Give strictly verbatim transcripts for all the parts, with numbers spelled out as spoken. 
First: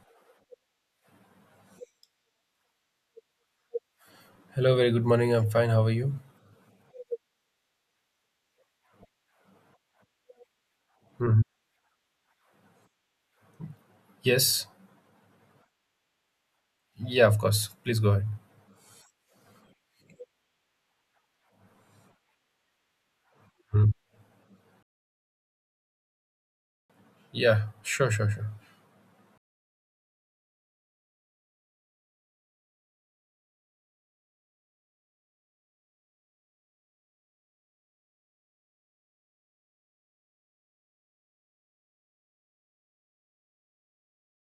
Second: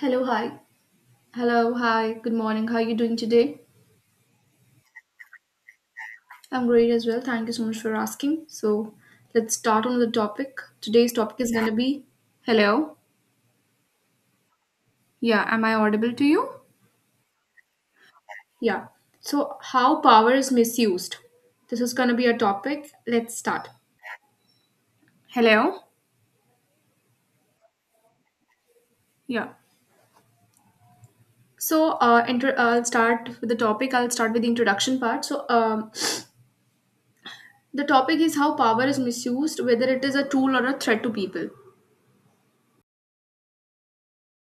Hello, hi. Hello, hi. Good morning. How are you doing today? Hello, very good morning. I'm fine. How are you? I'm great as well. Thank you so much for asking. So, let's start on the topic. Today's topic Mhm. is going to be Hello. Yes. Yeah, am I audible to you? Yeah, of course. Please go ahead. Yeah. So, how power is misused. This is going to be a topic. Let's start. Mhm. Hello. Yeah, sure, sure, sure. Yeah. So, uh, inter- I'll start with the topic. I'll start with the introduction part. So, um, the topic is how power is misused, whether it is a tool or a threat to people.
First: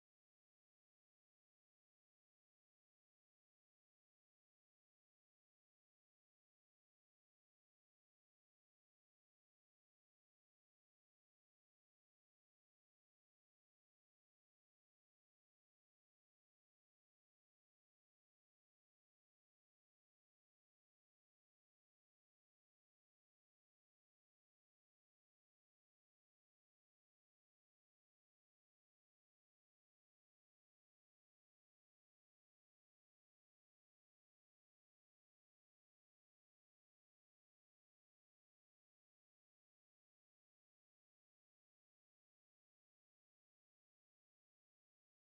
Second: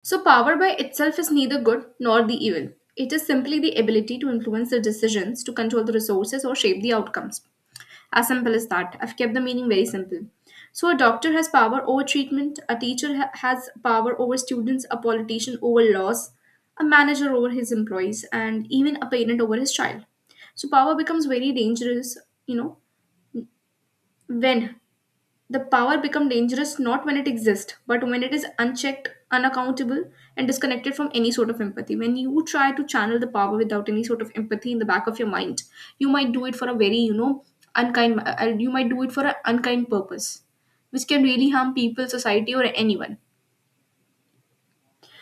So, power by itself is neither good nor the evil. It is simply the ability to influence the decisions, to control the resources, or shape the outcomes. As simple as that. I've kept the meaning very simple. So, a doctor has power over treatment, a teacher ha- has power over students, a politician over laws, a manager over his employees, and even a parent over his child. So, power becomes very dangerous, you know, when the power become dangerous not when it exists, but when it is unchecked, unaccountable, and disconnected from any sort of empathy. When you try to channel the power without any sort of empathy in the back of your mind, you might do it for a very, you know, unkind. Uh, you might do it for an unkind purpose, which can really harm people, society, or anyone.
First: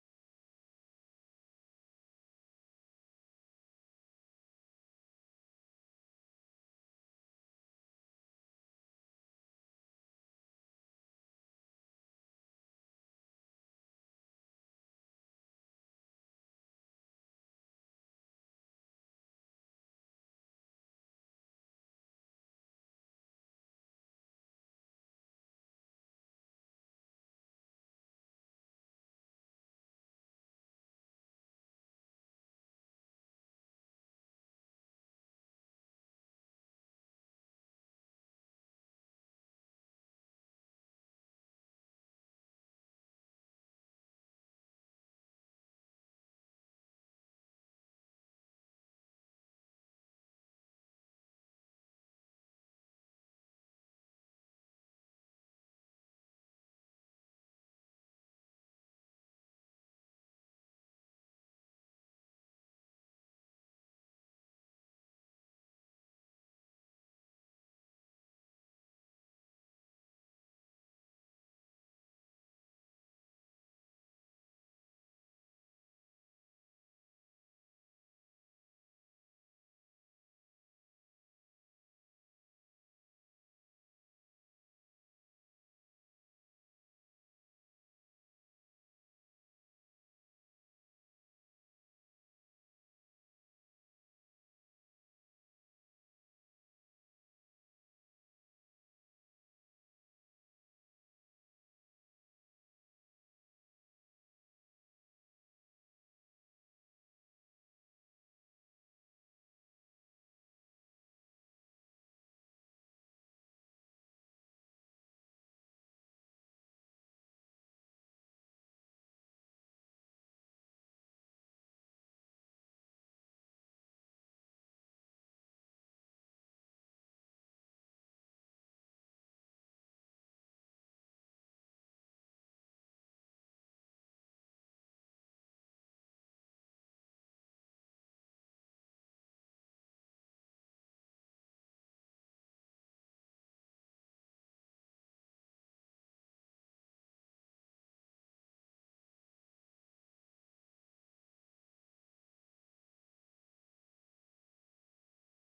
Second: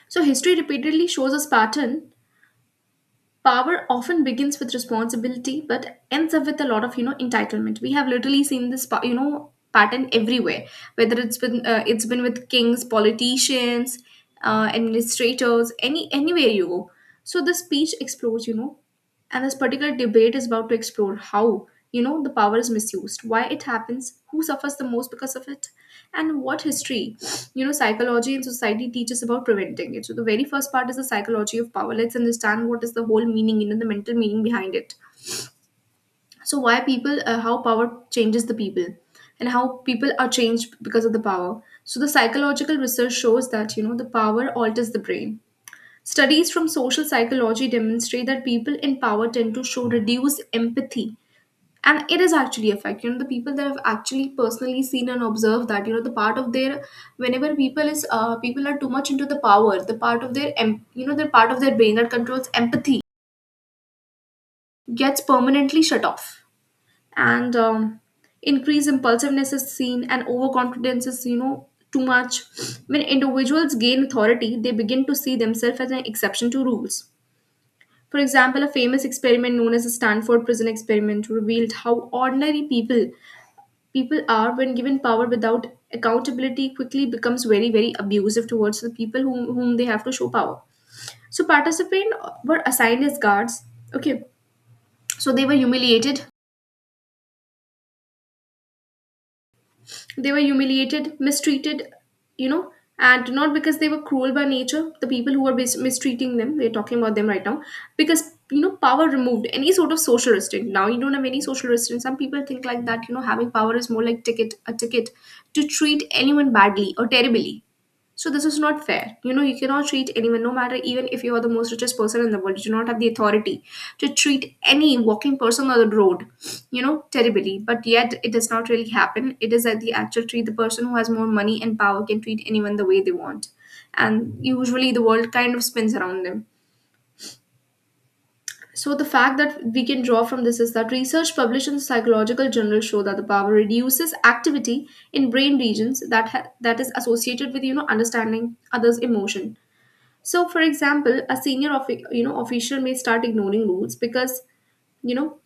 So history repeatedly shows us pattern, power often begins with responsibility but ends up with a lot of, you know entitlement. We have literally seen this pa- you know pattern everywhere, whether it's been uh, it's been with kings, politicians, uh, administrators, any anywhere you go. So the speech explores, you know and this particular debate is about to explore how, you know the power is misused, why it happens, who suffers the most because of it, and what history, you know psychology and society teaches about preventing it. So the very first part is the psychology of power. Let's understand what is the whole meaning, you know the mental meaning behind it. So why people uh, how power changes the people and how people are changed because of the power. So the psychological research shows that, you know the power alters the brain. Studies from social psychology demonstrate that people in power tend to show reduced empathy, and it is actually effect. You know, the people that have actually personally seen and observed that, you know the part of their, whenever people is uh, people are too much into the power, the part of their em- you know the part of their brain that controls empathy gets permanently shut off. And um, Increased impulsiveness is seen and overconfidence is, you know, too much. When individuals gain authority, they begin to see themselves as an exception to rules. For example, a famous experiment known as the Stanford prison experiment revealed how ordinary people, people are, when given power without accountability, quickly becomes very very abusive towards the people whom, whom they have to show power. So participants were assigned as guards. Okay. So they were humiliated. They were humiliated, mistreated, you know, and not because they were cruel by nature, the people who were mis- mistreating them we're talking about them right now, because, you know, power removed any sort of social restraint. Now you don't have any social restraint. Some people think like that, you know, having power is more like ticket a ticket to treat anyone badly or terribly. So this is not fair. You know, you cannot treat anyone, no matter even if you are the most richest person in the world, you do not have the authority to treat any walking person on the road, you know, terribly. But yet it does not really happen. It is that the actual treat, the person who has more money and power can treat anyone the way they want. And usually the world kind of spins around them. So the fact that we can draw from this is that research published in the Psychological Journal show that the power reduces activity in brain regions that ha- that is associated with, you know, understanding others' emotion. So, for example, a senior offi- you know official may start ignoring rules because, you know,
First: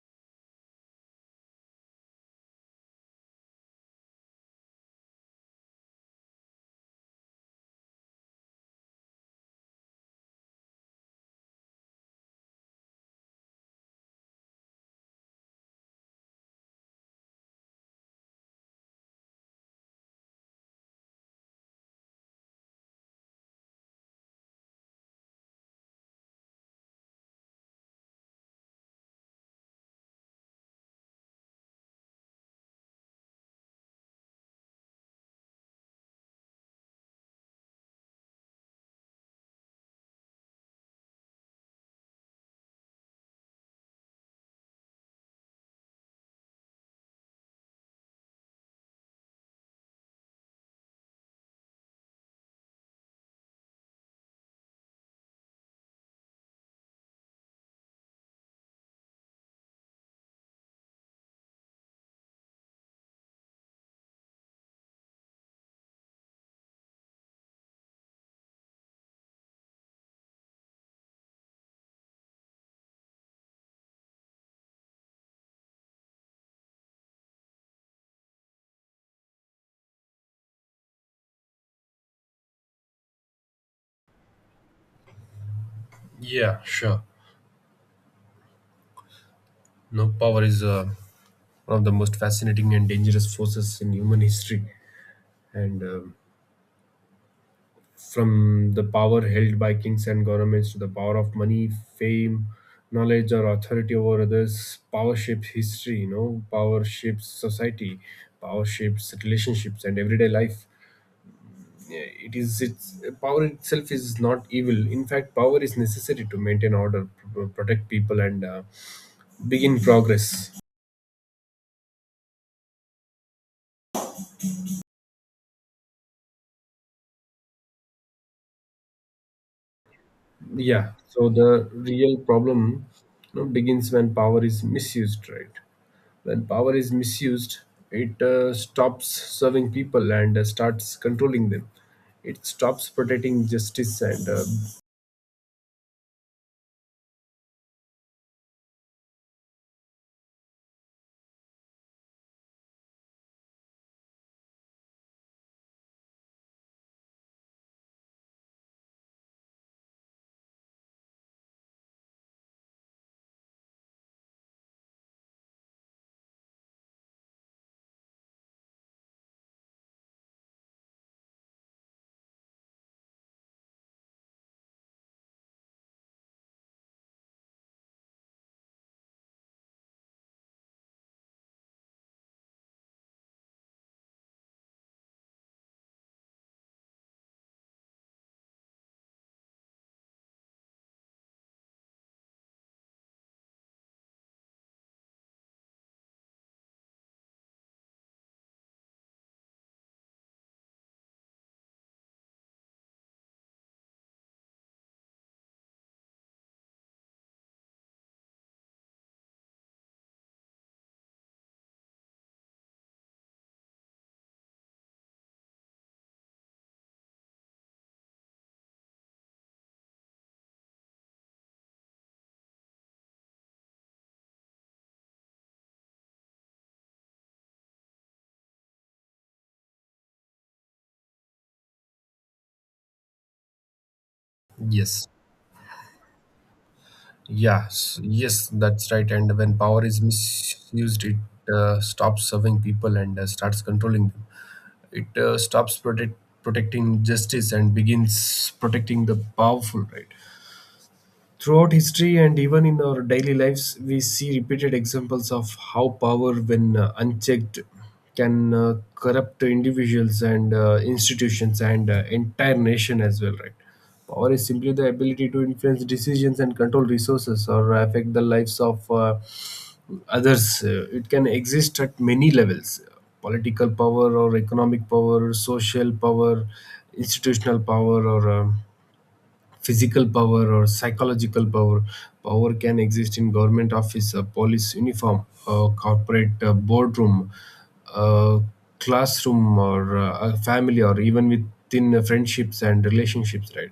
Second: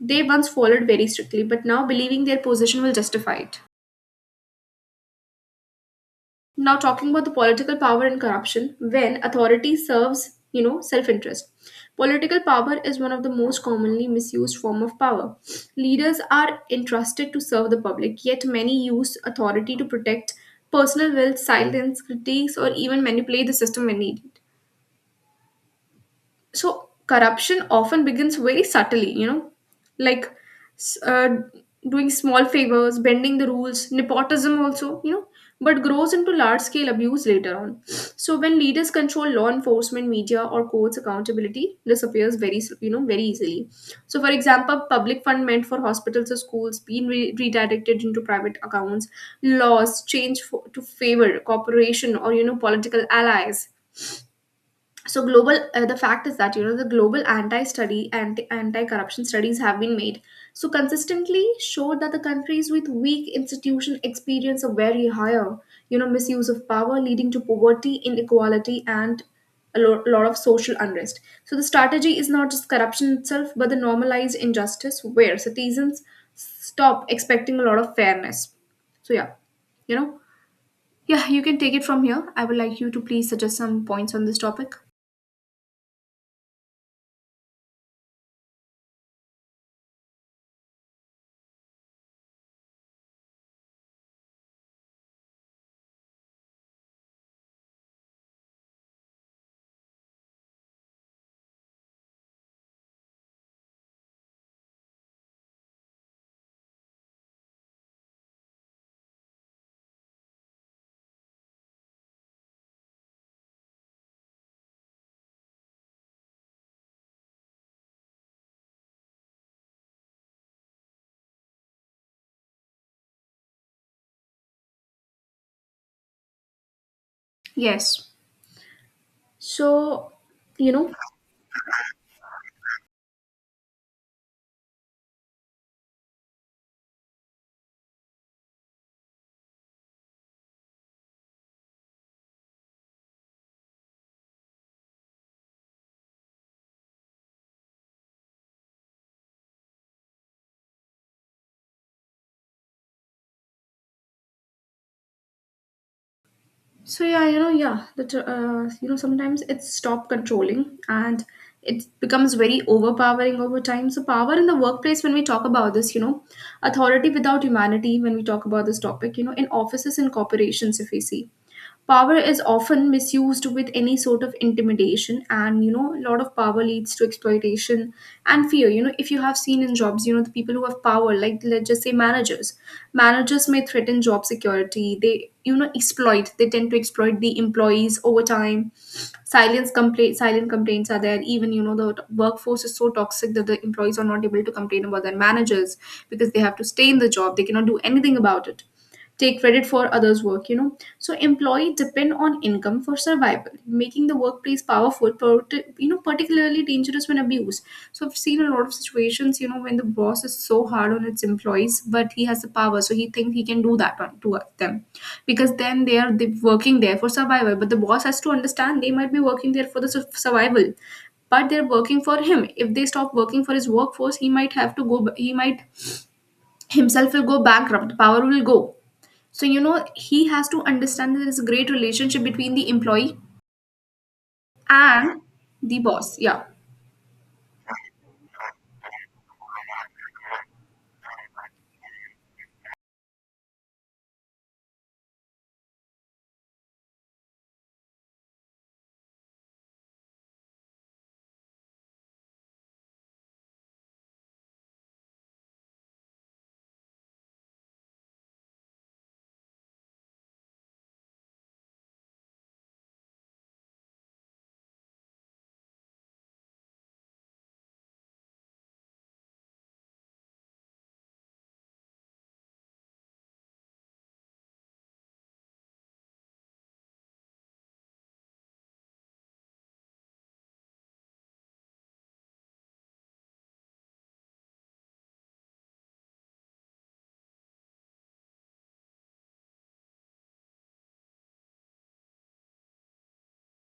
they once followed very strictly, but now believing their position will justify it. Now, talking about the political power and corruption, when authority serves, you know, self-interest, political power is one of the most commonly misused form of power. Leaders are entrusted to serve the public, yet many use authority to protect personal wealth, silence critiques, or even manipulate the system when needed. So corruption often begins very subtly, you know, like, s- uh, doing small favors, bending the rules, nepotism also, you know, but grows into large scale abuse later on. So when leaders control law enforcement, media, or courts, accountability disappears very s- you know very easily. So for example, public fund meant for hospitals or schools being re- redirected into private accounts, laws changed for, to favor corporation or, you know, political allies. So global uh, The fact is that, you know, the global anti-study anti anti-corruption studies have been made, so consistently showed that the countries with weak institution experience a very higher, you know, misuse of power, leading to poverty, inequality, and a lo- lot of social unrest. So the strategy is not just corruption itself but the normalized injustice where citizens stop expecting a lot of fairness. So yeah, you know, yeah, you can take it from here. I would like you to please suggest some points on this topic. Yeah, sure. No, power is uh, one of the most fascinating and dangerous forces in human history. And um from the power held by kings and governments to the power of money, fame, knowledge, or authority over others, power shapes history, you know, Power shapes society, power shapes relationships and everyday life. Yeah, it is its power itself is not evil. In fact, power is necessary to maintain order, p- protect people, and uh, begin progress. Yes. So, you Yeah, know. so the real problem you know, begins when power is misused, right? When power is misused, it uh, stops serving people and uh, starts controlling them. It stops protecting justice and uh, So yeah you know yeah that uh, You know, sometimes it's stop controlling and it becomes very overpowering over time. So power in the workplace, when we talk about this, you know, authority without humanity, when we talk about this topic, you know, in offices and corporations, if we see, power is often misused with any sort of intimidation, and, you know, a lot of power leads to exploitation and fear. You know, if you have seen in jobs, you know, the people who have power, like let's just say managers, managers may threaten job security. They, you know, exploit. They tend to exploit the employees over time, silence complaint, silent complaints are there. Even, you know, the t- workforce is so toxic that the employees are not able to complain about their managers because they have to stay in the job. They cannot do anything about it. Take credit for others' work, you know. So employees depend on income for survival, making the workplace powerful, parti- you know, particularly dangerous when abused. So I've seen a lot of situations, you know, when the boss is so hard on its employees, but he has the power, so he thinks he can do that on, to them, because then they are, they working there for survival. But the boss has to understand they might be working there for the su- survival, but they're working for him. If they stop working for his workforce, he might have to go. He might himself will go bankrupt. Power will go. So, you know, he has to understand that there is a great relationship between the employee yes. and the boss. Yeah. Yes, yes, that's right. And when power is misused, it uh, stops serving people and uh, starts controlling them. It uh, stops protect, protecting justice and begins protecting the powerful, right? Throughout history and even in our daily lives, we see repeated examples of how power, when uh, unchecked, can uh, corrupt individuals and uh, institutions and uh, entire nation as well, right? Power is simply the ability to influence decisions and control resources or affect the lives of uh, others. Uh, it can exist at many levels: political power or economic power, social power, institutional power, or um, physical power or psychological power. Power can exist in government office, a police uniform, a corporate uh, boardroom, a classroom, or uh, a family, or even within uh, friendships and relationships. Right.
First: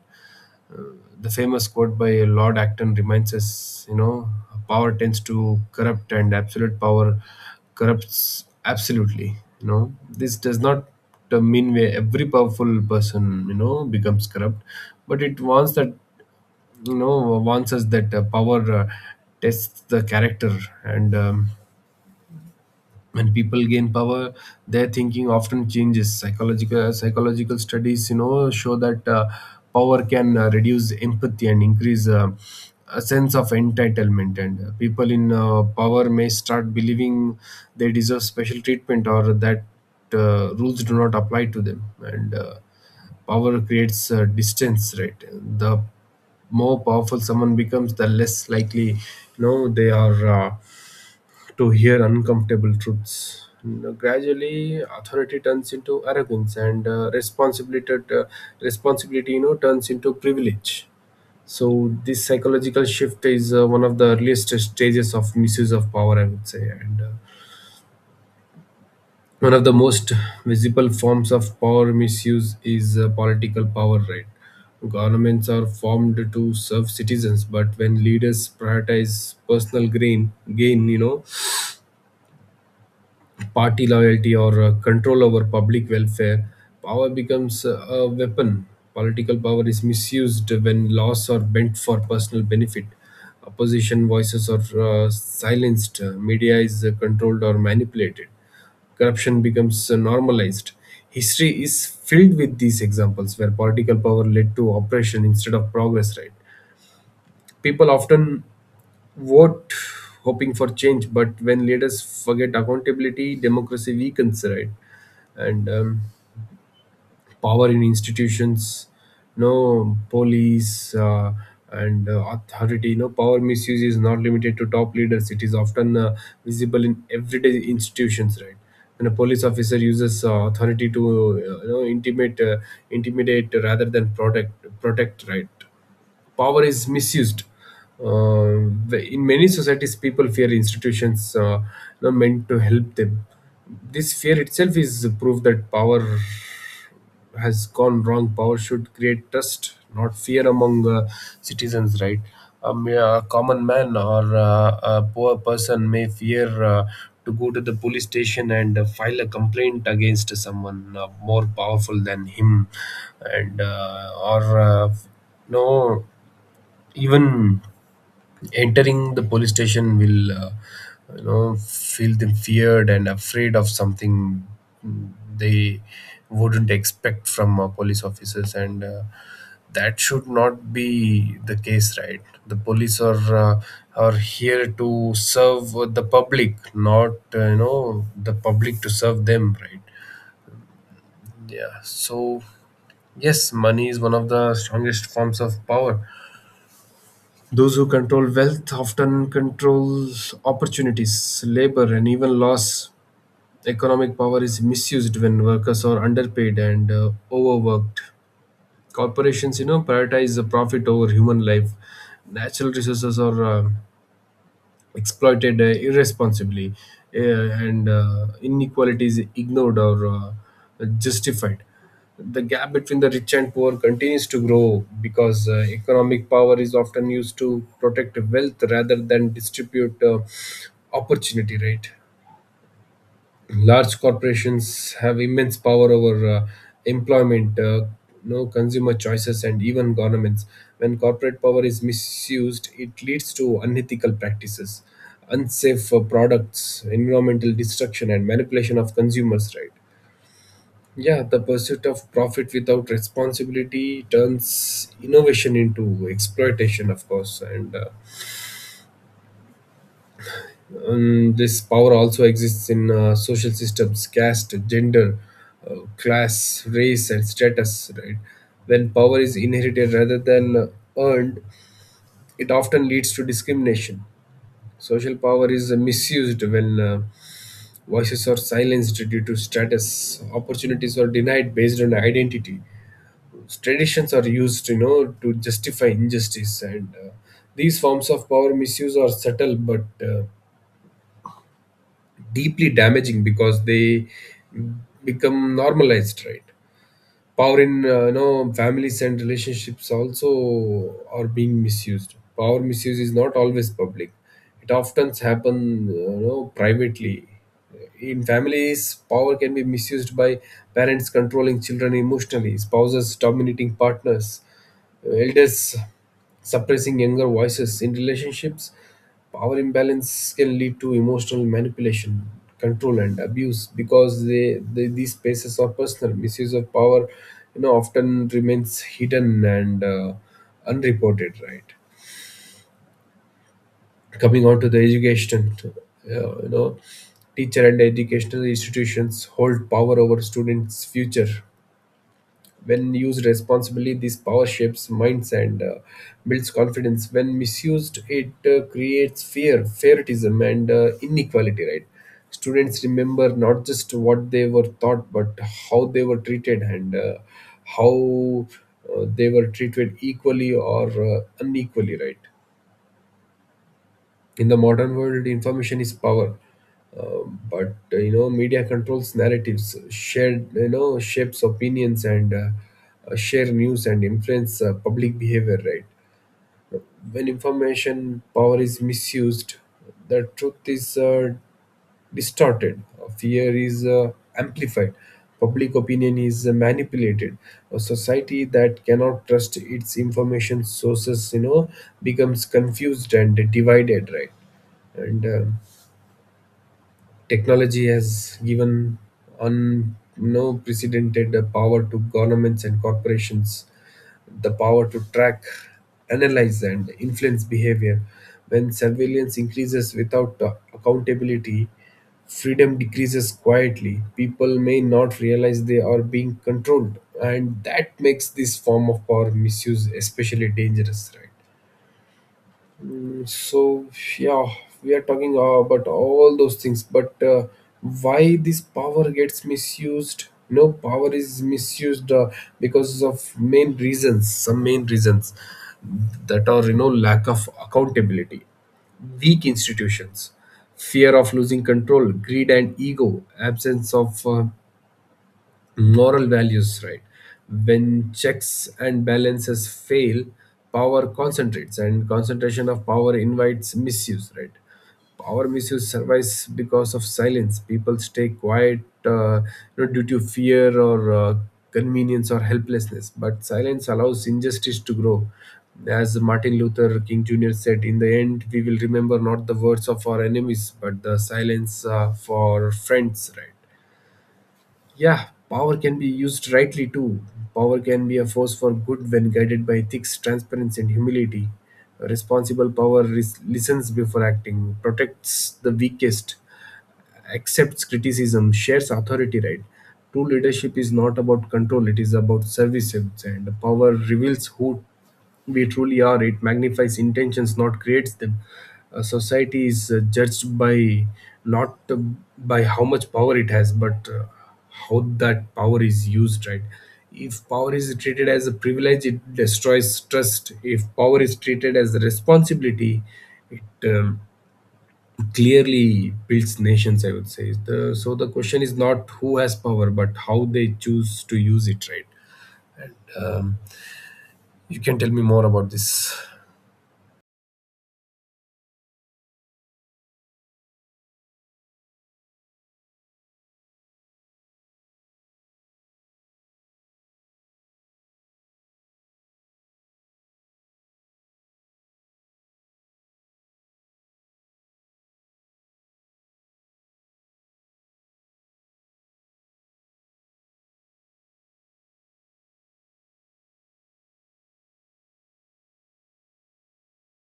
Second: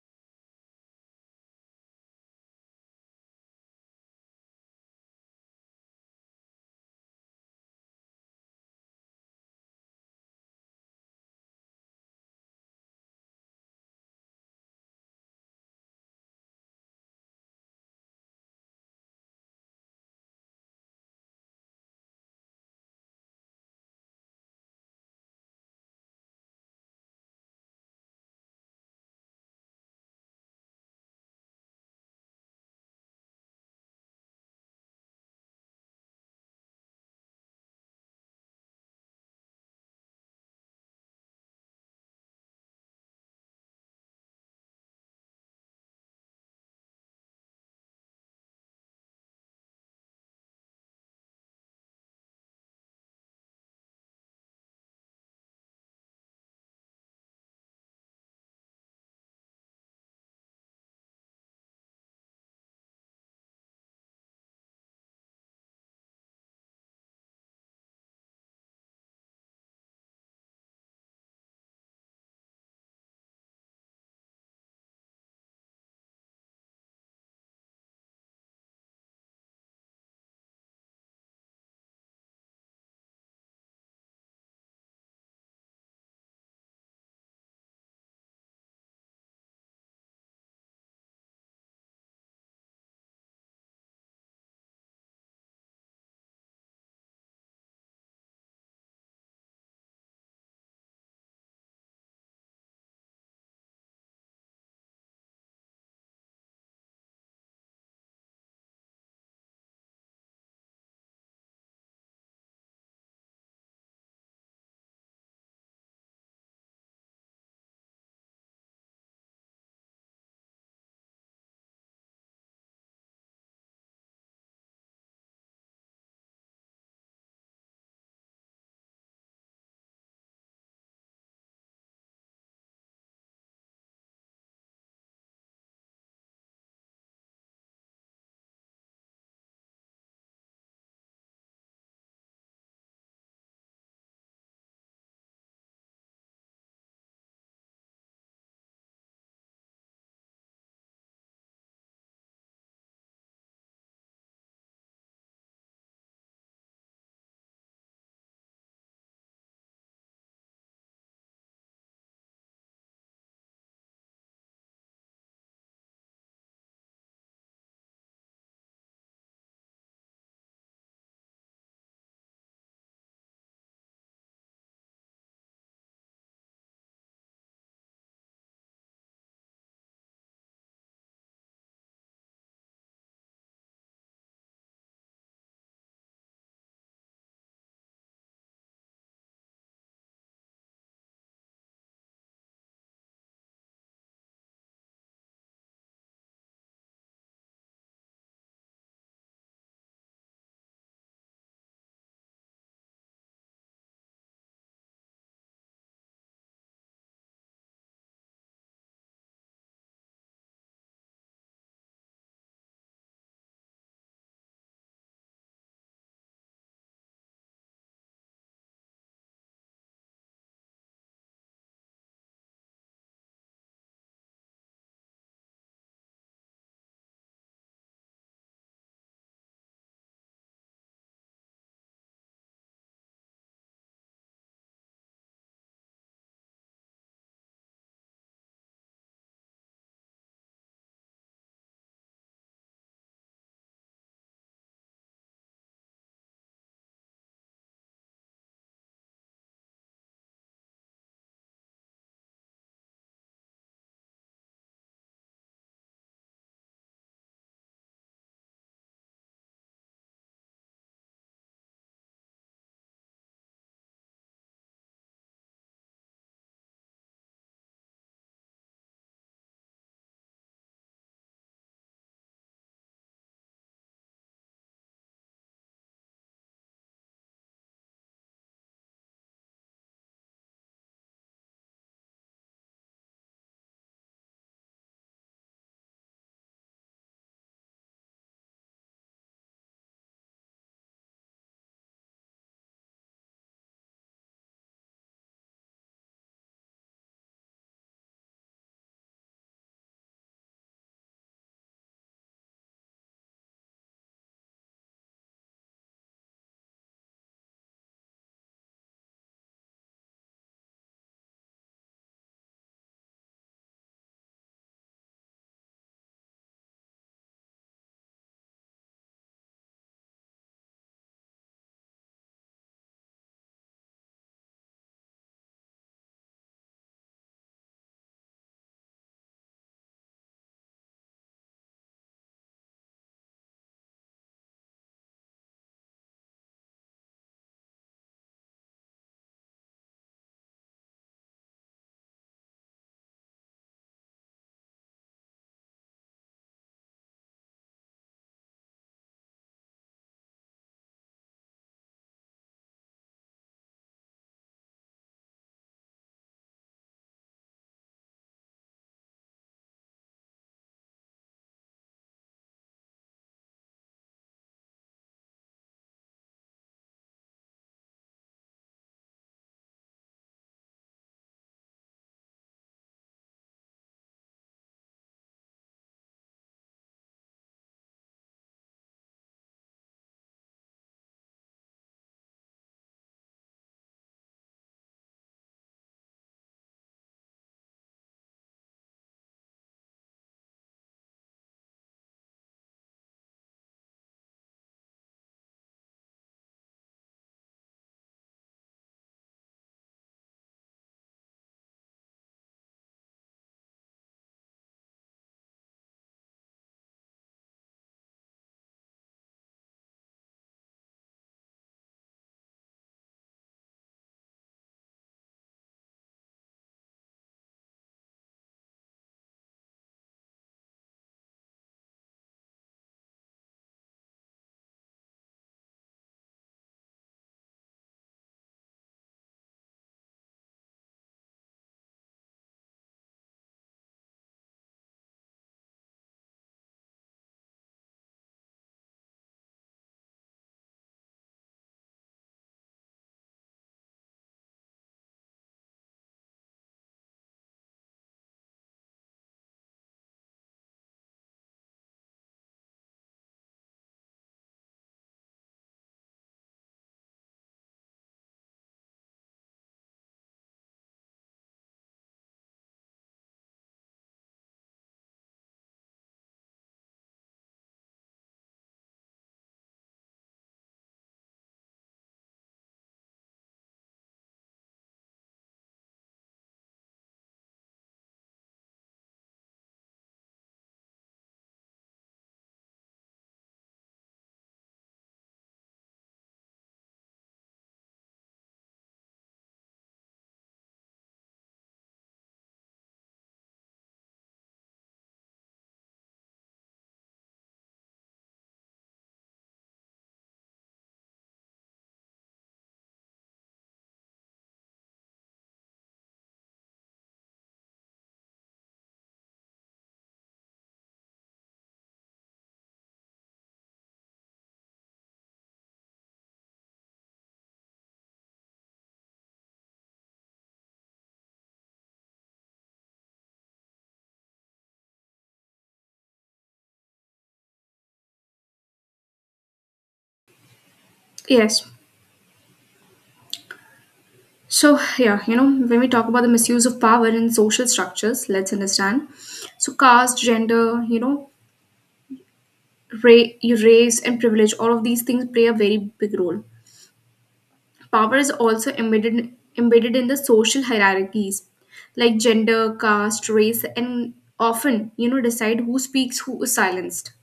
The famous quote by Lord Acton reminds us, you know, power tends to corrupt, and absolute power corrupts absolutely. You know, this does not uh, mean where every powerful person you know becomes corrupt, but it warns that, you know, wants us that uh, power uh, tests the character, and um, when people gain power, their thinking often changes. Psychological psychological studies, you know, show that uh, power can uh, reduce empathy and increase uh, a sense of entitlement, and uh, people in uh, power may start believing they deserve special treatment, or that uh, rules do not apply to them, and uh, power creates uh, distance, right? The more powerful someone becomes, the less likely, you know, they are uh, to hear uncomfortable truths. N- Gradually, authority turns into arrogance, and uh, responsibility, uh, responsibility, you know, turns into privilege. So this psychological shift is uh, one of the earliest stages of misuse of power, I would say, and uh, one of the most visible forms of power misuse is uh, political power. Right, governments are formed to serve citizens, but when leaders prioritize personal gain, gain, you know, party loyalty, or uh, control over public welfare, power becomes uh, a weapon. Political power is misused when laws are bent for personal benefit. Opposition voices are uh, silenced. Uh, media is uh, controlled or manipulated. Corruption becomes uh, normalized. History is filled with these examples where political power led to oppression instead of progress, right? People often vote, hoping for change, but when leaders forget accountability, democracy weakens, right? And um, power in institutions, no police uh, and uh, authority, no, power misuse is not limited to top leaders. It is often uh, visible in everyday institutions, right? When a police officer uses uh, authority to uh, you know, intimate, uh, intimidate rather than protect, protect, right? Power is misused. Uh, in many societies, people fear institutions uh, not meant to help them. This fear itself is proof that power has gone wrong. Power should create trust, not fear among uh, citizens, right? A, mere- a common man or uh, a poor person may fear uh, to go to the police station and uh, file a complaint against someone uh, more powerful than him, and uh, or uh, no, even entering the police station will uh, you know feel them feared and afraid of something they wouldn't expect from uh, police officers, and uh, that should not be the case, right? The police are uh, are here to serve the public, not uh, you know the public to serve them, right? Yeah, so yes, money is one of the strongest forms of power. Those who control wealth often control opportunities, labor, and even loss. Economic power is misused when workers are underpaid and uh, overworked. Corporations, you know, prioritize the profit over human life. Natural resources are uh, exploited uh, irresponsibly, uh, and uh, inequalities ignored or uh, justified. The gap between the rich and poor continues to grow because uh, economic power is often used to protect wealth rather than distribute uh, opportunity, right? Large corporations have immense power over uh, employment, uh, no, consumer choices, and even governments. When corporate power is misused, it leads to unethical practices, unsafe uh, products, environmental destruction, and manipulation of consumers' right. Yeah, the pursuit of profit without responsibility turns innovation into exploitation, of course, and uh, Um, this power also exists in uh, social systems, caste, gender, uh, class, race, and status. Right? When power is inherited rather than uh, earned, it often leads to discrimination. Social power is uh, misused when uh, voices are silenced due to status. Opportunities are denied based on identity. Traditions are used, you know, to justify injustice, and uh, these forms of power misuse are subtle but uh, deeply damaging because they become normalized, right? Power in, uh, you know, families and relationships also are being misused. Power misuse is not always public; it often happen uh, you know privately. In families, power can be misused by parents controlling children emotionally, spouses dominating partners, elders suppressing younger voices. In relationships, power imbalance can lead to emotional manipulation, control, and abuse. Because they, they these spaces are personal, misuse of power, you know, often remains hidden and uh, unreported. Right. Coming on to the education, uh, you know, teacher and educational institutions hold power over students' future. When used responsibly, this power shapes minds and uh, builds confidence. When misused, it uh, creates fear, favoritism, and uh, inequality, right? Students remember not just what they were taught, but how they were treated, and uh, how uh, they were treated equally or uh, unequally, right? In the modern world, information is power. Uh, but uh, You know, media controls narratives, shared, you know, shapes opinions, and uh, uh, share news and influence uh, public behavior, right? When information power is misused, the truth is uh, distorted, fear is uh, amplified, public opinion is uh, manipulated. A society that cannot trust its information sources, you know, becomes confused and divided, right? And um technology has given unprecedented power to governments and corporations, the power to track, analyze, and influence behavior. When surveillance increases without uh, accountability, freedom decreases quietly. People may not realize they are being controlled, and that makes this form of power misuse especially dangerous, right? So yeah, we are talking uh, about all those things, but uh, why this power gets misused, no, power is misused uh, because of main reasons. Some main reasons that are, you know, lack of accountability, weak institutions, fear of losing control, greed and ego, absence of uh, moral values, right? When checks and balances fail, power concentrates, and concentration of power invites misuse, right? Power misuse survives because of silence. People stay quiet, uh, you know, due to fear or uh, convenience or helplessness. But silence allows injustice to grow. As Martin Luther King Junior said, in the end, we will remember not the words of our enemies, but the silence uh, for friends, right? Yeah, power can be used rightly too. Power can be a force for good when guided by ethics, transparency, and humility. A responsible power ris- listens before acting, protects the weakest, accepts criticism, shares authority, right? True leadership is not about control, it is about service. And power reveals who we truly are; it magnifies intentions, not creates them. A society is uh, judged by not uh, by how much power it has, but uh, how that power is used, right? If power is treated as a privilege, it destroys trust. If power is treated as a responsibility, it um, clearly builds nations, I would say. The, so the question is not who has power, but how they choose to use it, right? Um, you can tell me more about this. Yes. So, yeah, you know, when we talk about the misuse of power in social structures, let's understand. So, caste, gender, you know, ra- race, and privilege, all of these things play a very big role. Power is also embedded embedded in the social hierarchies like gender, caste, race, and often, you know, decide who speaks, who is silenced.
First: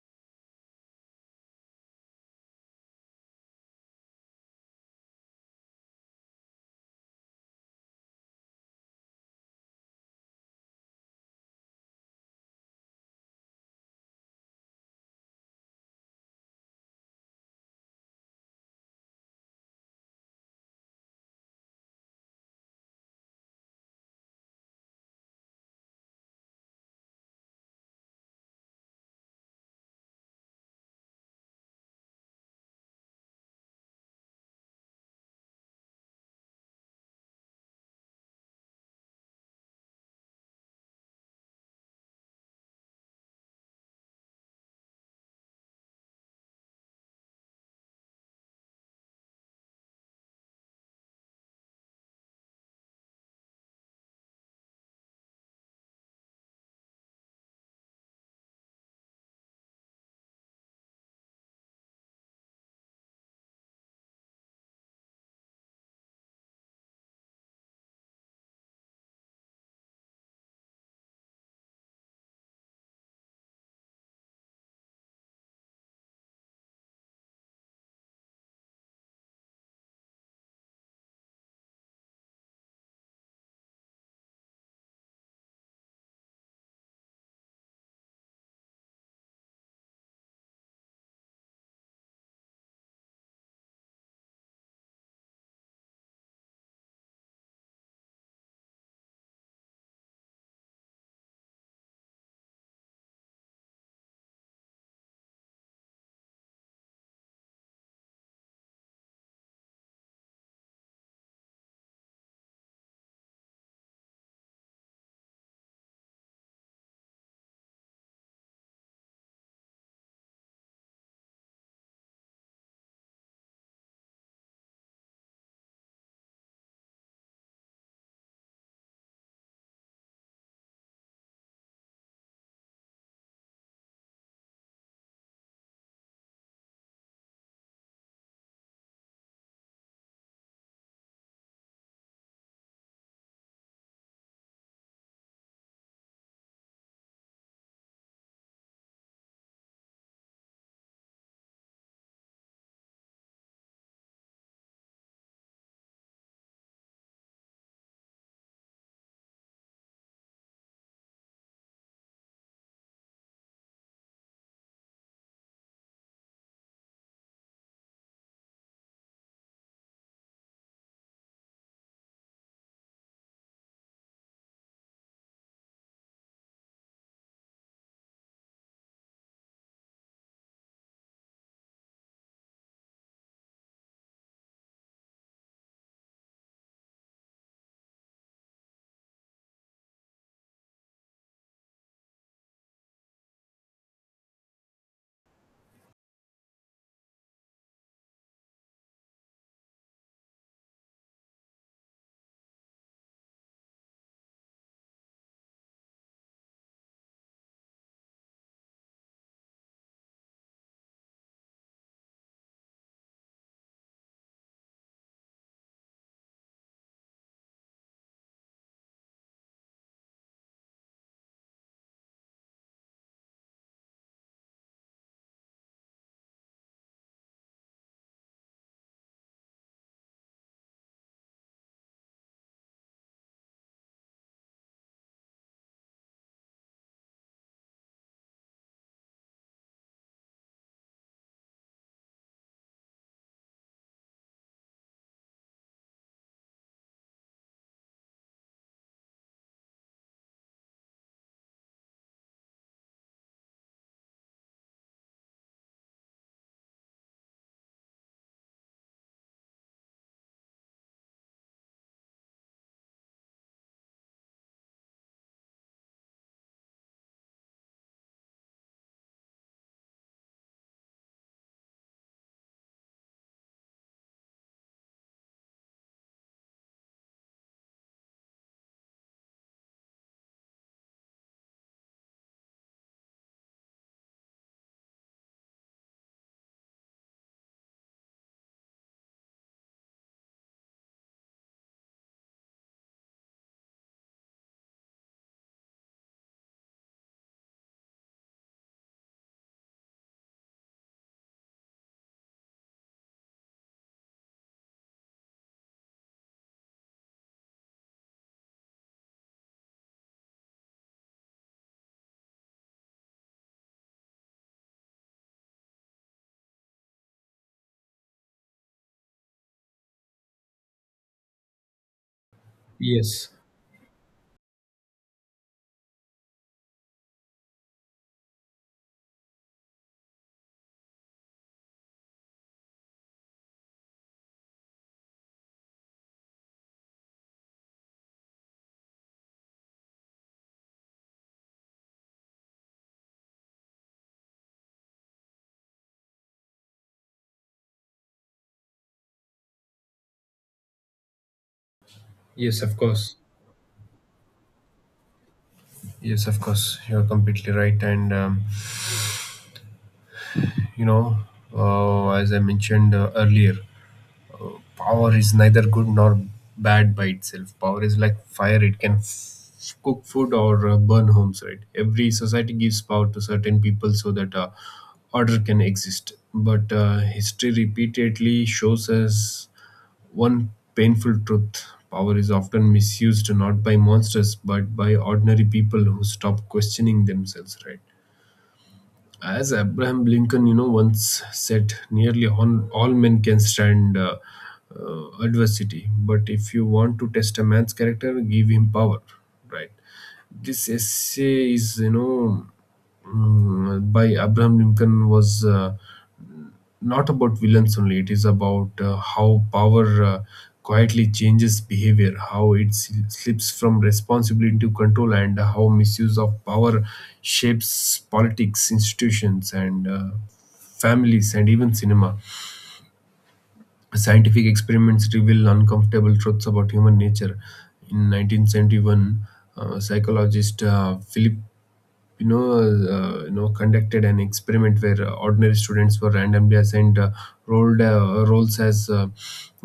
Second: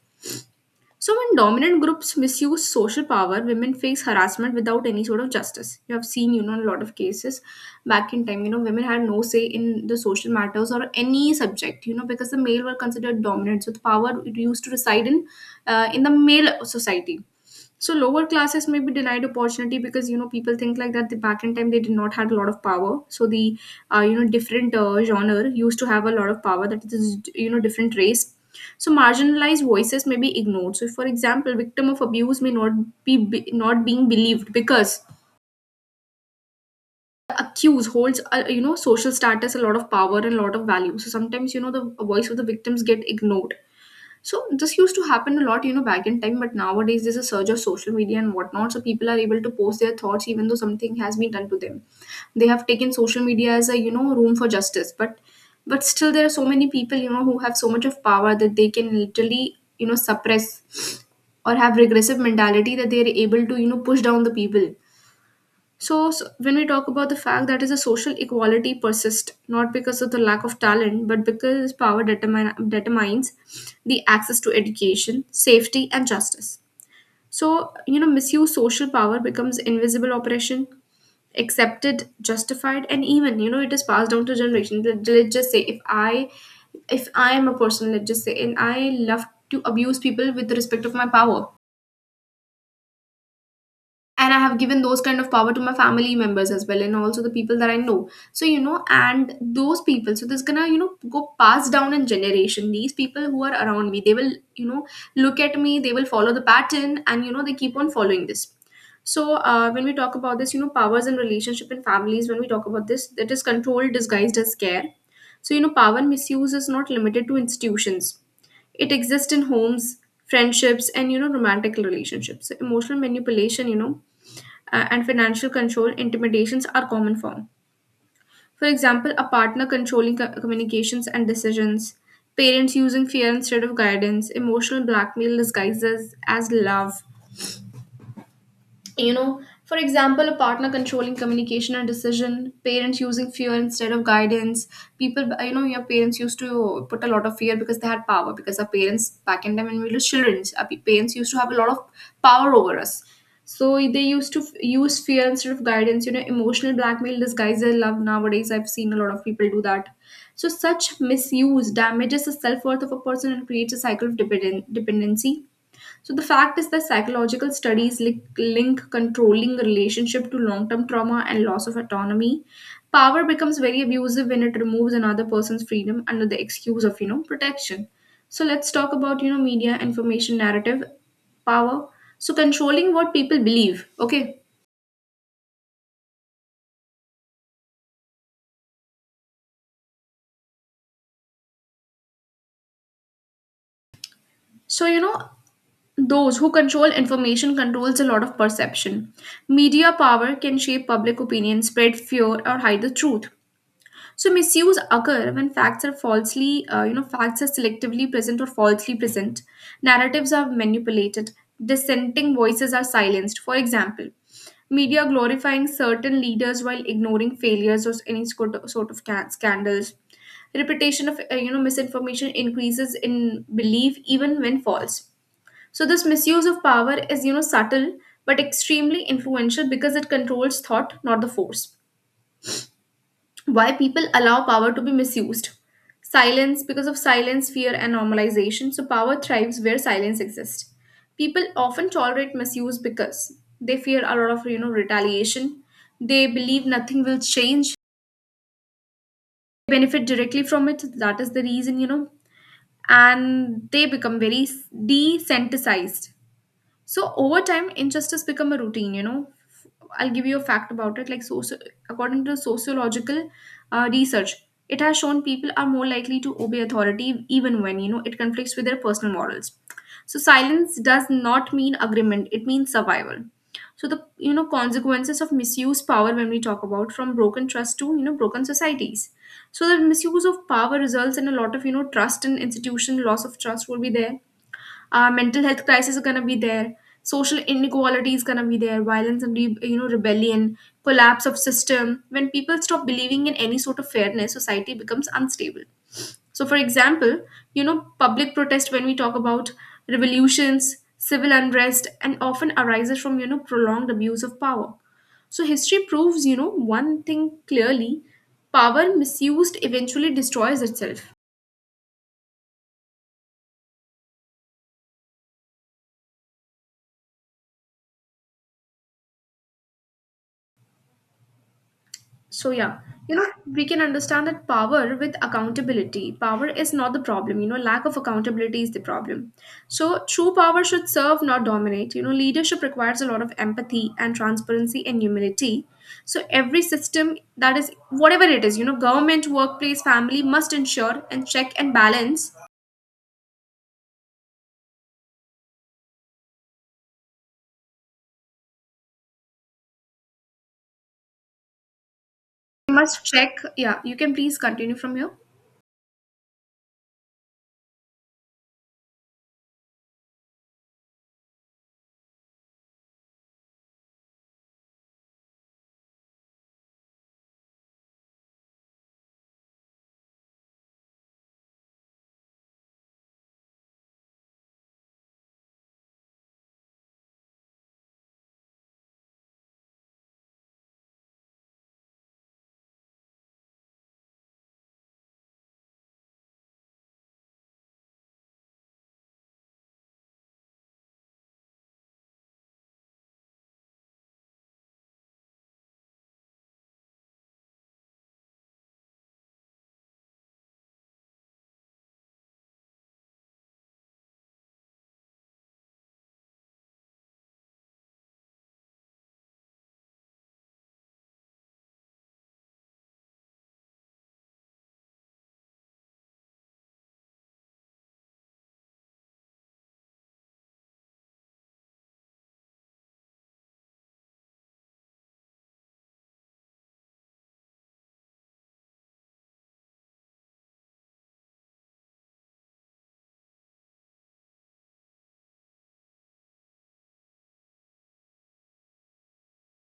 So, when dominant groups misuse social power, women face harassment without any sort of justice. You have seen, you know, in a lot of cases back in time, you know, women had no say in the social matters or any subject, you know, because the male were considered dominant. So, the power it used to reside in, uh, in the male society. So, lower classes may be denied opportunity because, you know, people think like that. The back in time, they did not had a lot of power. So, the uh, you know, different uh, genre used to have a lot of power. That is, you know, different race. So marginalized voices may be ignored. So for example victim of abuse may not be, be not being believed because the accused holds a, you know social status, a lot of power and a lot of value. So sometimes, you know the voice of the victims get ignored. So this used to happen a lot you know back in time, but nowadays there's a surge of social media and whatnot, so people are able to post their thoughts even though something has been done to them. They have taken social media as a you know room for justice, but but still there are so many people you know who have so much of power that they can literally you know suppress, or have regressive mentality that they are able to you know push down the people. So, so when we talk about the fact that is a social equality persist not because of the lack of talent but because power determine, determines the access to education, safety and justice. So you know misuse social power becomes invisible oppression, accepted, justified, and even you know it is passed down to generation. Let- let's just say if I, if I am a person, let's just say, and I love to abuse people with respect of my power, and I have given those kind of power to my family members as well, and also the people that I know. So you know and those people, so this gonna you know go pass down in generation. These people who are around me, they will you know look at me, they will follow the pattern, and you know they keep on following this. So uh, when we talk about this, you know powers in relationship and families, when we talk about this, that is control disguised as care. So you know power misuse is not limited to institutions. It exists in homes, friendships, and you know romantic relationships. So emotional manipulation, you know uh, and financial control, intimidations are common form. For example, a partner controlling co- communications and decisions, parents using fear instead of guidance, emotional blackmail disguises as love. you know for example, a partner controlling communication and decision, parents using fear instead of guidance. People, you know your parents used to put a lot of fear because they had power, because our parents back in time when we were children, our pe- parents used to have a lot of power over us. So they used to f- use fear instead of guidance. you know emotional blackmail disguised as love, nowadays I've seen a lot of people do that. So such misuse damages the self-worth of a person and creates a cycle of dependen- dependency. So the fact is that psychological studies link, link controlling relationship to long-term trauma and loss of autonomy. Power becomes very abusive when it removes another person's freedom under the excuse of, you know, protection. So let's talk about, you know, media information narrative power. So controlling what people believe. Okay. So, you know, those who control information controls a lot of perception. Media power can shape public opinion, spread fear, or hide the truth. So misuse occur when facts are falsely, uh, you know, facts are selectively present or falsely present. Narratives are manipulated. Dissenting voices are silenced. For example, media glorifying certain leaders while ignoring failures or any sort of sort of ca- scandals. Repetition of uh, you know misinformation increases in belief even when false. So this misuse of power is you know subtle but extremely influential, because it controls thought, not the force. Why people allow power to be misused? Silence, because of silence, fear, and normalization, so power thrives where silence exists. People often tolerate misuse because they fear a lot of you know retaliation. They believe nothing will change. They benefit directly from it. That is the reason, you know, and they become very desensitized. So over time, injustice become a routine. You know, I'll give you a fact about it. Like, socio- according to sociological uh, research, it has shown people are more likely to obey authority even when you know it conflicts with their personal morals. So silence does not mean agreement; it means survival. So the you know consequences of misuse power, when we talk about, from broken trust to you know broken societies. So the misuse of power results in a lot of you know trust and institution, loss of trust will be there, uh, mental health crisis are going to be there, social inequality is going to be there, violence and re- you know rebellion, collapse of system. When people stop believing in any sort of fairness, society becomes unstable. So for example, you know public protest, when we talk about revolutions, civil unrest and often arises from you know prolonged abuse of power. So history proves, you know one thing clearly: power misused eventually destroys itself. So, yeah, you know, Yes. we can understand that power with accountability. Power is not the problem, you know, lack of accountability is the problem. So, true power should serve, not dominate. You know, leadership requires a lot of empathy and transparency and humility. So, every system, that is, whatever it is, you know, government, workplace, family, must ensure and check and balance. Yes, of Must course. check. Yeah, you can please continue from here. Yes, of course, you're completely right. And, um, you know, uh, as I mentioned uh, earlier, power is neither good nor bad by itself. Power is like fire; it can f- cook food or uh, burn homes. Right? Every society gives power to certain people so that uh, order can exist. But uh, history repeatedly shows us one painful truth: power is often misused not by monsters but by ordinary people who stop questioning themselves. Right? As Abraham Lincoln, you know, once said, nearly on all men can stand uh, uh, adversity, but if you want to test a man's character, give him power. Right. This essay is, you know, mm, by Abraham Lincoln was uh, not about villains only, it is about uh, how power uh, quietly changes behavior, how it sl- slips from responsibility to control, and how misuse of power shapes politics, institutions, and uh, families and even cinema. Scientific experiments reveal uncomfortable truths about human nature. In nineteen seventy-one, uh, psychologist uh, Philip, you know, uh, you know, conducted an experiment where uh, ordinary students were randomly assigned uh, rolled uh, roles as uh,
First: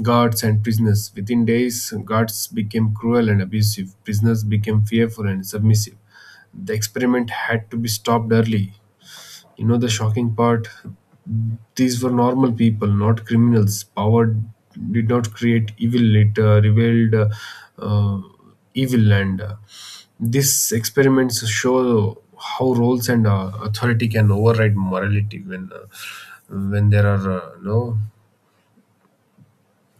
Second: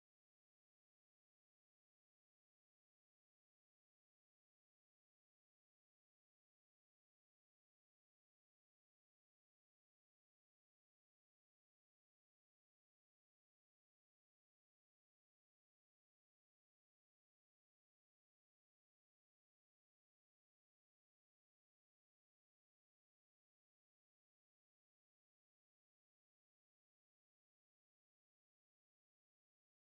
guards and prisoners. Within days, guards became cruel and abusive. Prisoners became fearful and submissive. The experiment had to be stopped early. You know the shocking part? These were normal people, not criminals. Power did not create evil, it uh, revealed uh, uh, evil. And uh, These experiments show how roles and uh, authority can override morality when uh, when there are uh, no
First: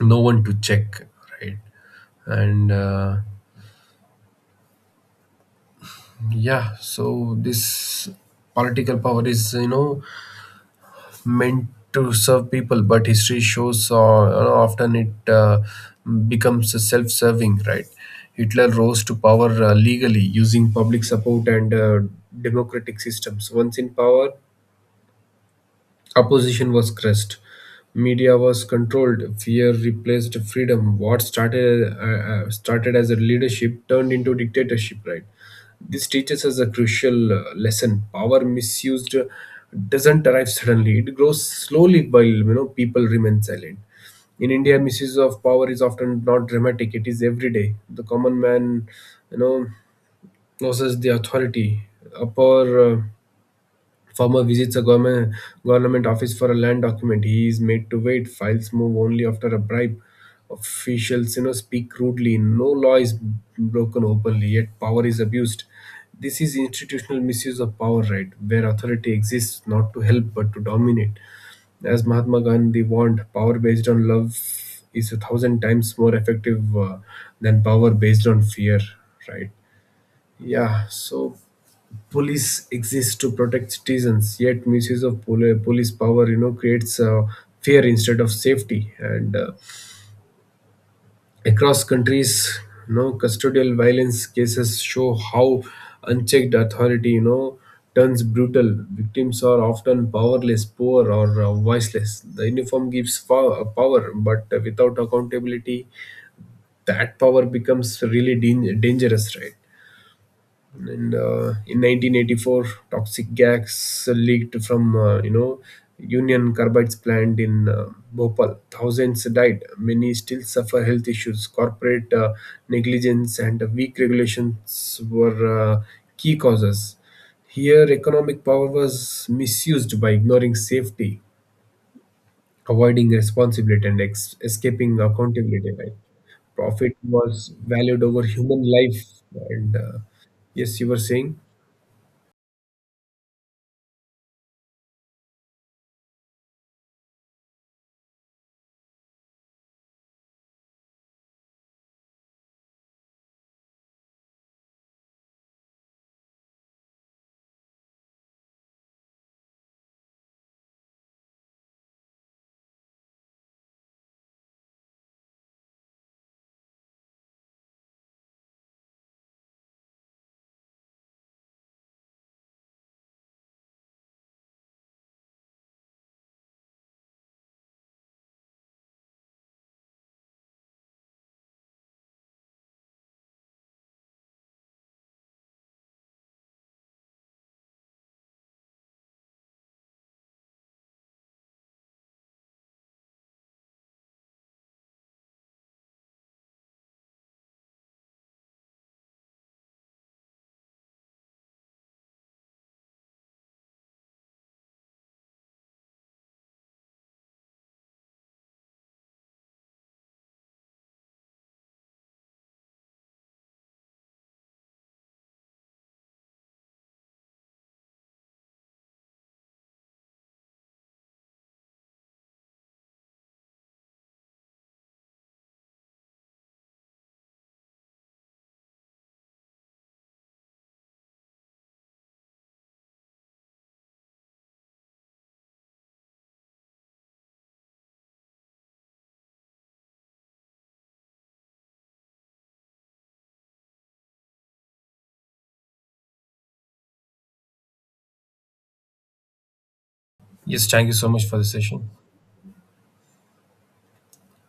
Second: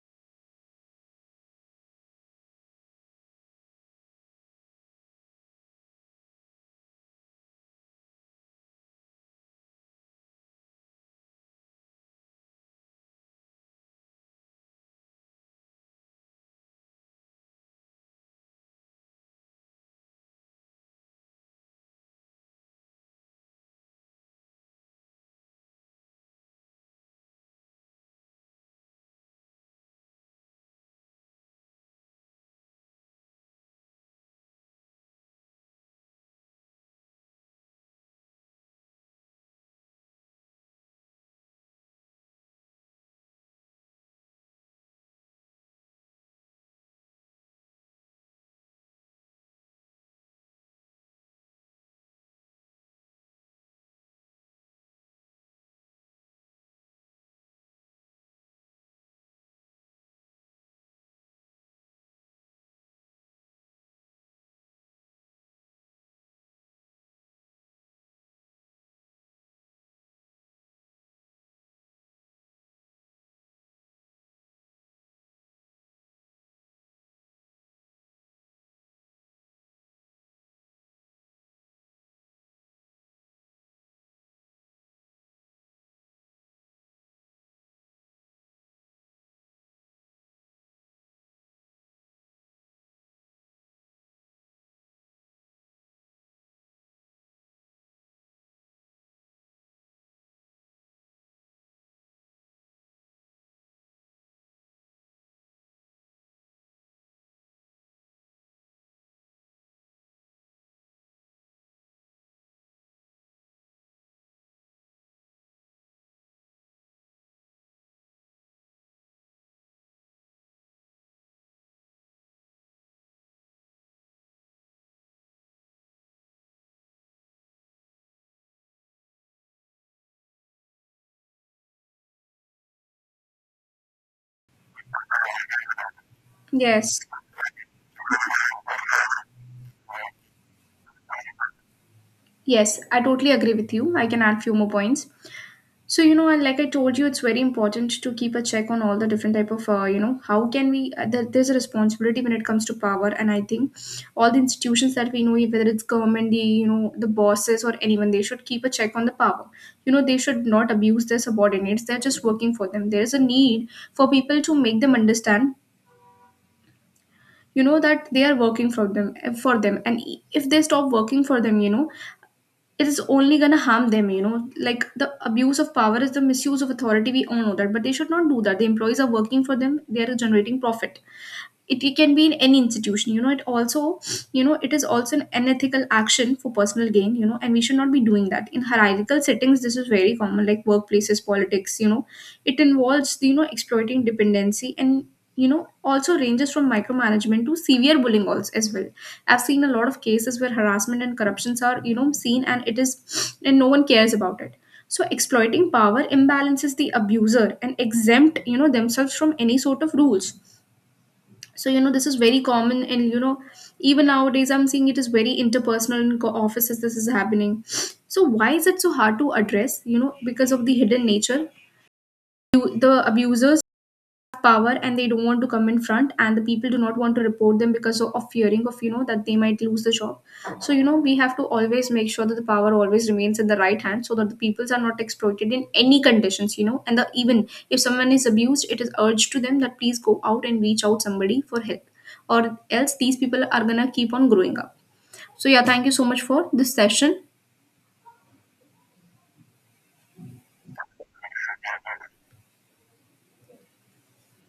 no one to check, right? And uh, Yeah, so this political power is, you know, meant to serve people, but history shows uh, often it uh, becomes self-serving. Right? Hitler rose to power uh, legally, using public support and uh, democratic systems. Once in power, opposition was crushed. Media was controlled. Fear replaced freedom. What started uh, uh, started as a leadership turned into dictatorship. Right. This teaches us a crucial uh, lesson: power misused uh, doesn't arrive suddenly. It grows slowly while, you know, people remain silent. In India, misuse of power is often not dramatic. It is everyday. The common man, you know, loses the authority. Upper uh, Farmer visits a government, government office for a land document. He is made to wait. Files move only after a bribe. Officials, you know, speak rudely. No law is broken openly, yet power is abused. This is institutional misuse of power, right? Where authority exists not to help but to dominate. As Mahatma Gandhi warned, power based on love is a thousand times more effective uh, than power based on fear, right? Yeah, so police exists to protect citizens, yet misuse of poli- police power, you know, creates uh, fear instead of safety. And uh, across countries, you know, custodial violence cases show how unchecked authority, you know, turns brutal. Victims are often powerless, poor, or uh, voiceless. The uniform gives fo- power, but uh, without accountability, that power becomes really dan- dangerous, right? and uh, in nineteen eighty-four, toxic gas leaked from, uh, you know, Union Carbide's plant in uh, Bhopal. Thousands died, many still suffer health issues. Corporate uh, negligence and weak regulations were uh, key causes here. Economic power was misused by ignoring safety, avoiding responsibility, and ex- escaping accountability, right? Profit Yes. was valued over human life, and uh, yes, you were saying. Yes, I totally agree with you. I can add few more points. So you know, and like I told you, it's very important to keep a check on all the different type of uh, you know how can we uh, there, there's a responsibility when it comes to power, and I think all the institutions that we know, whether it's government, the you know the bosses or anyone, they should keep a check on the power. You know, they should not abuse their subordinates. They're just working for them. There is a need for people to make them understand you know that they are working for them, for them and if they stop working for them, you know it is only going to harm them. you know like, the abuse of power is the misuse of authority, we all know that, but they should not do that. The employees are working for them, they are generating profit. It, it can be in any institution. you know it also, you know it is also an unethical action for personal gain. you know and we should not be doing that. In hierarchical settings this is very common, like workplaces, politics, you know it involves, you know exploiting dependency, and you know also ranges from micromanagement to severe bullying also as well. I've seen a lot of cases where harassment and corruptions are you know seen and it is, and no one cares about it. So exploiting power imbalances, the abuser and exempt you know themselves from any sort of rules. So you know this is very common, and you know even nowadays I'm seeing it is very interpersonal in co- offices, this is happening. So why is it so hard to address? you know because of the hidden nature. You- the abusers power and they don't want to come in front, and the people do not want to report them because of of fearing of, you know that they might lose the job. So you know we have to always make sure that the power always remains in the right hand, so that the peoples are not exploited in any conditions. you know and the, even if someone is abused, it is urged to them that please go out and reach out somebody for help, or else these people are gonna keep on growing up. So yeah, thank you so much for this session. Yes, thank you so much for the session.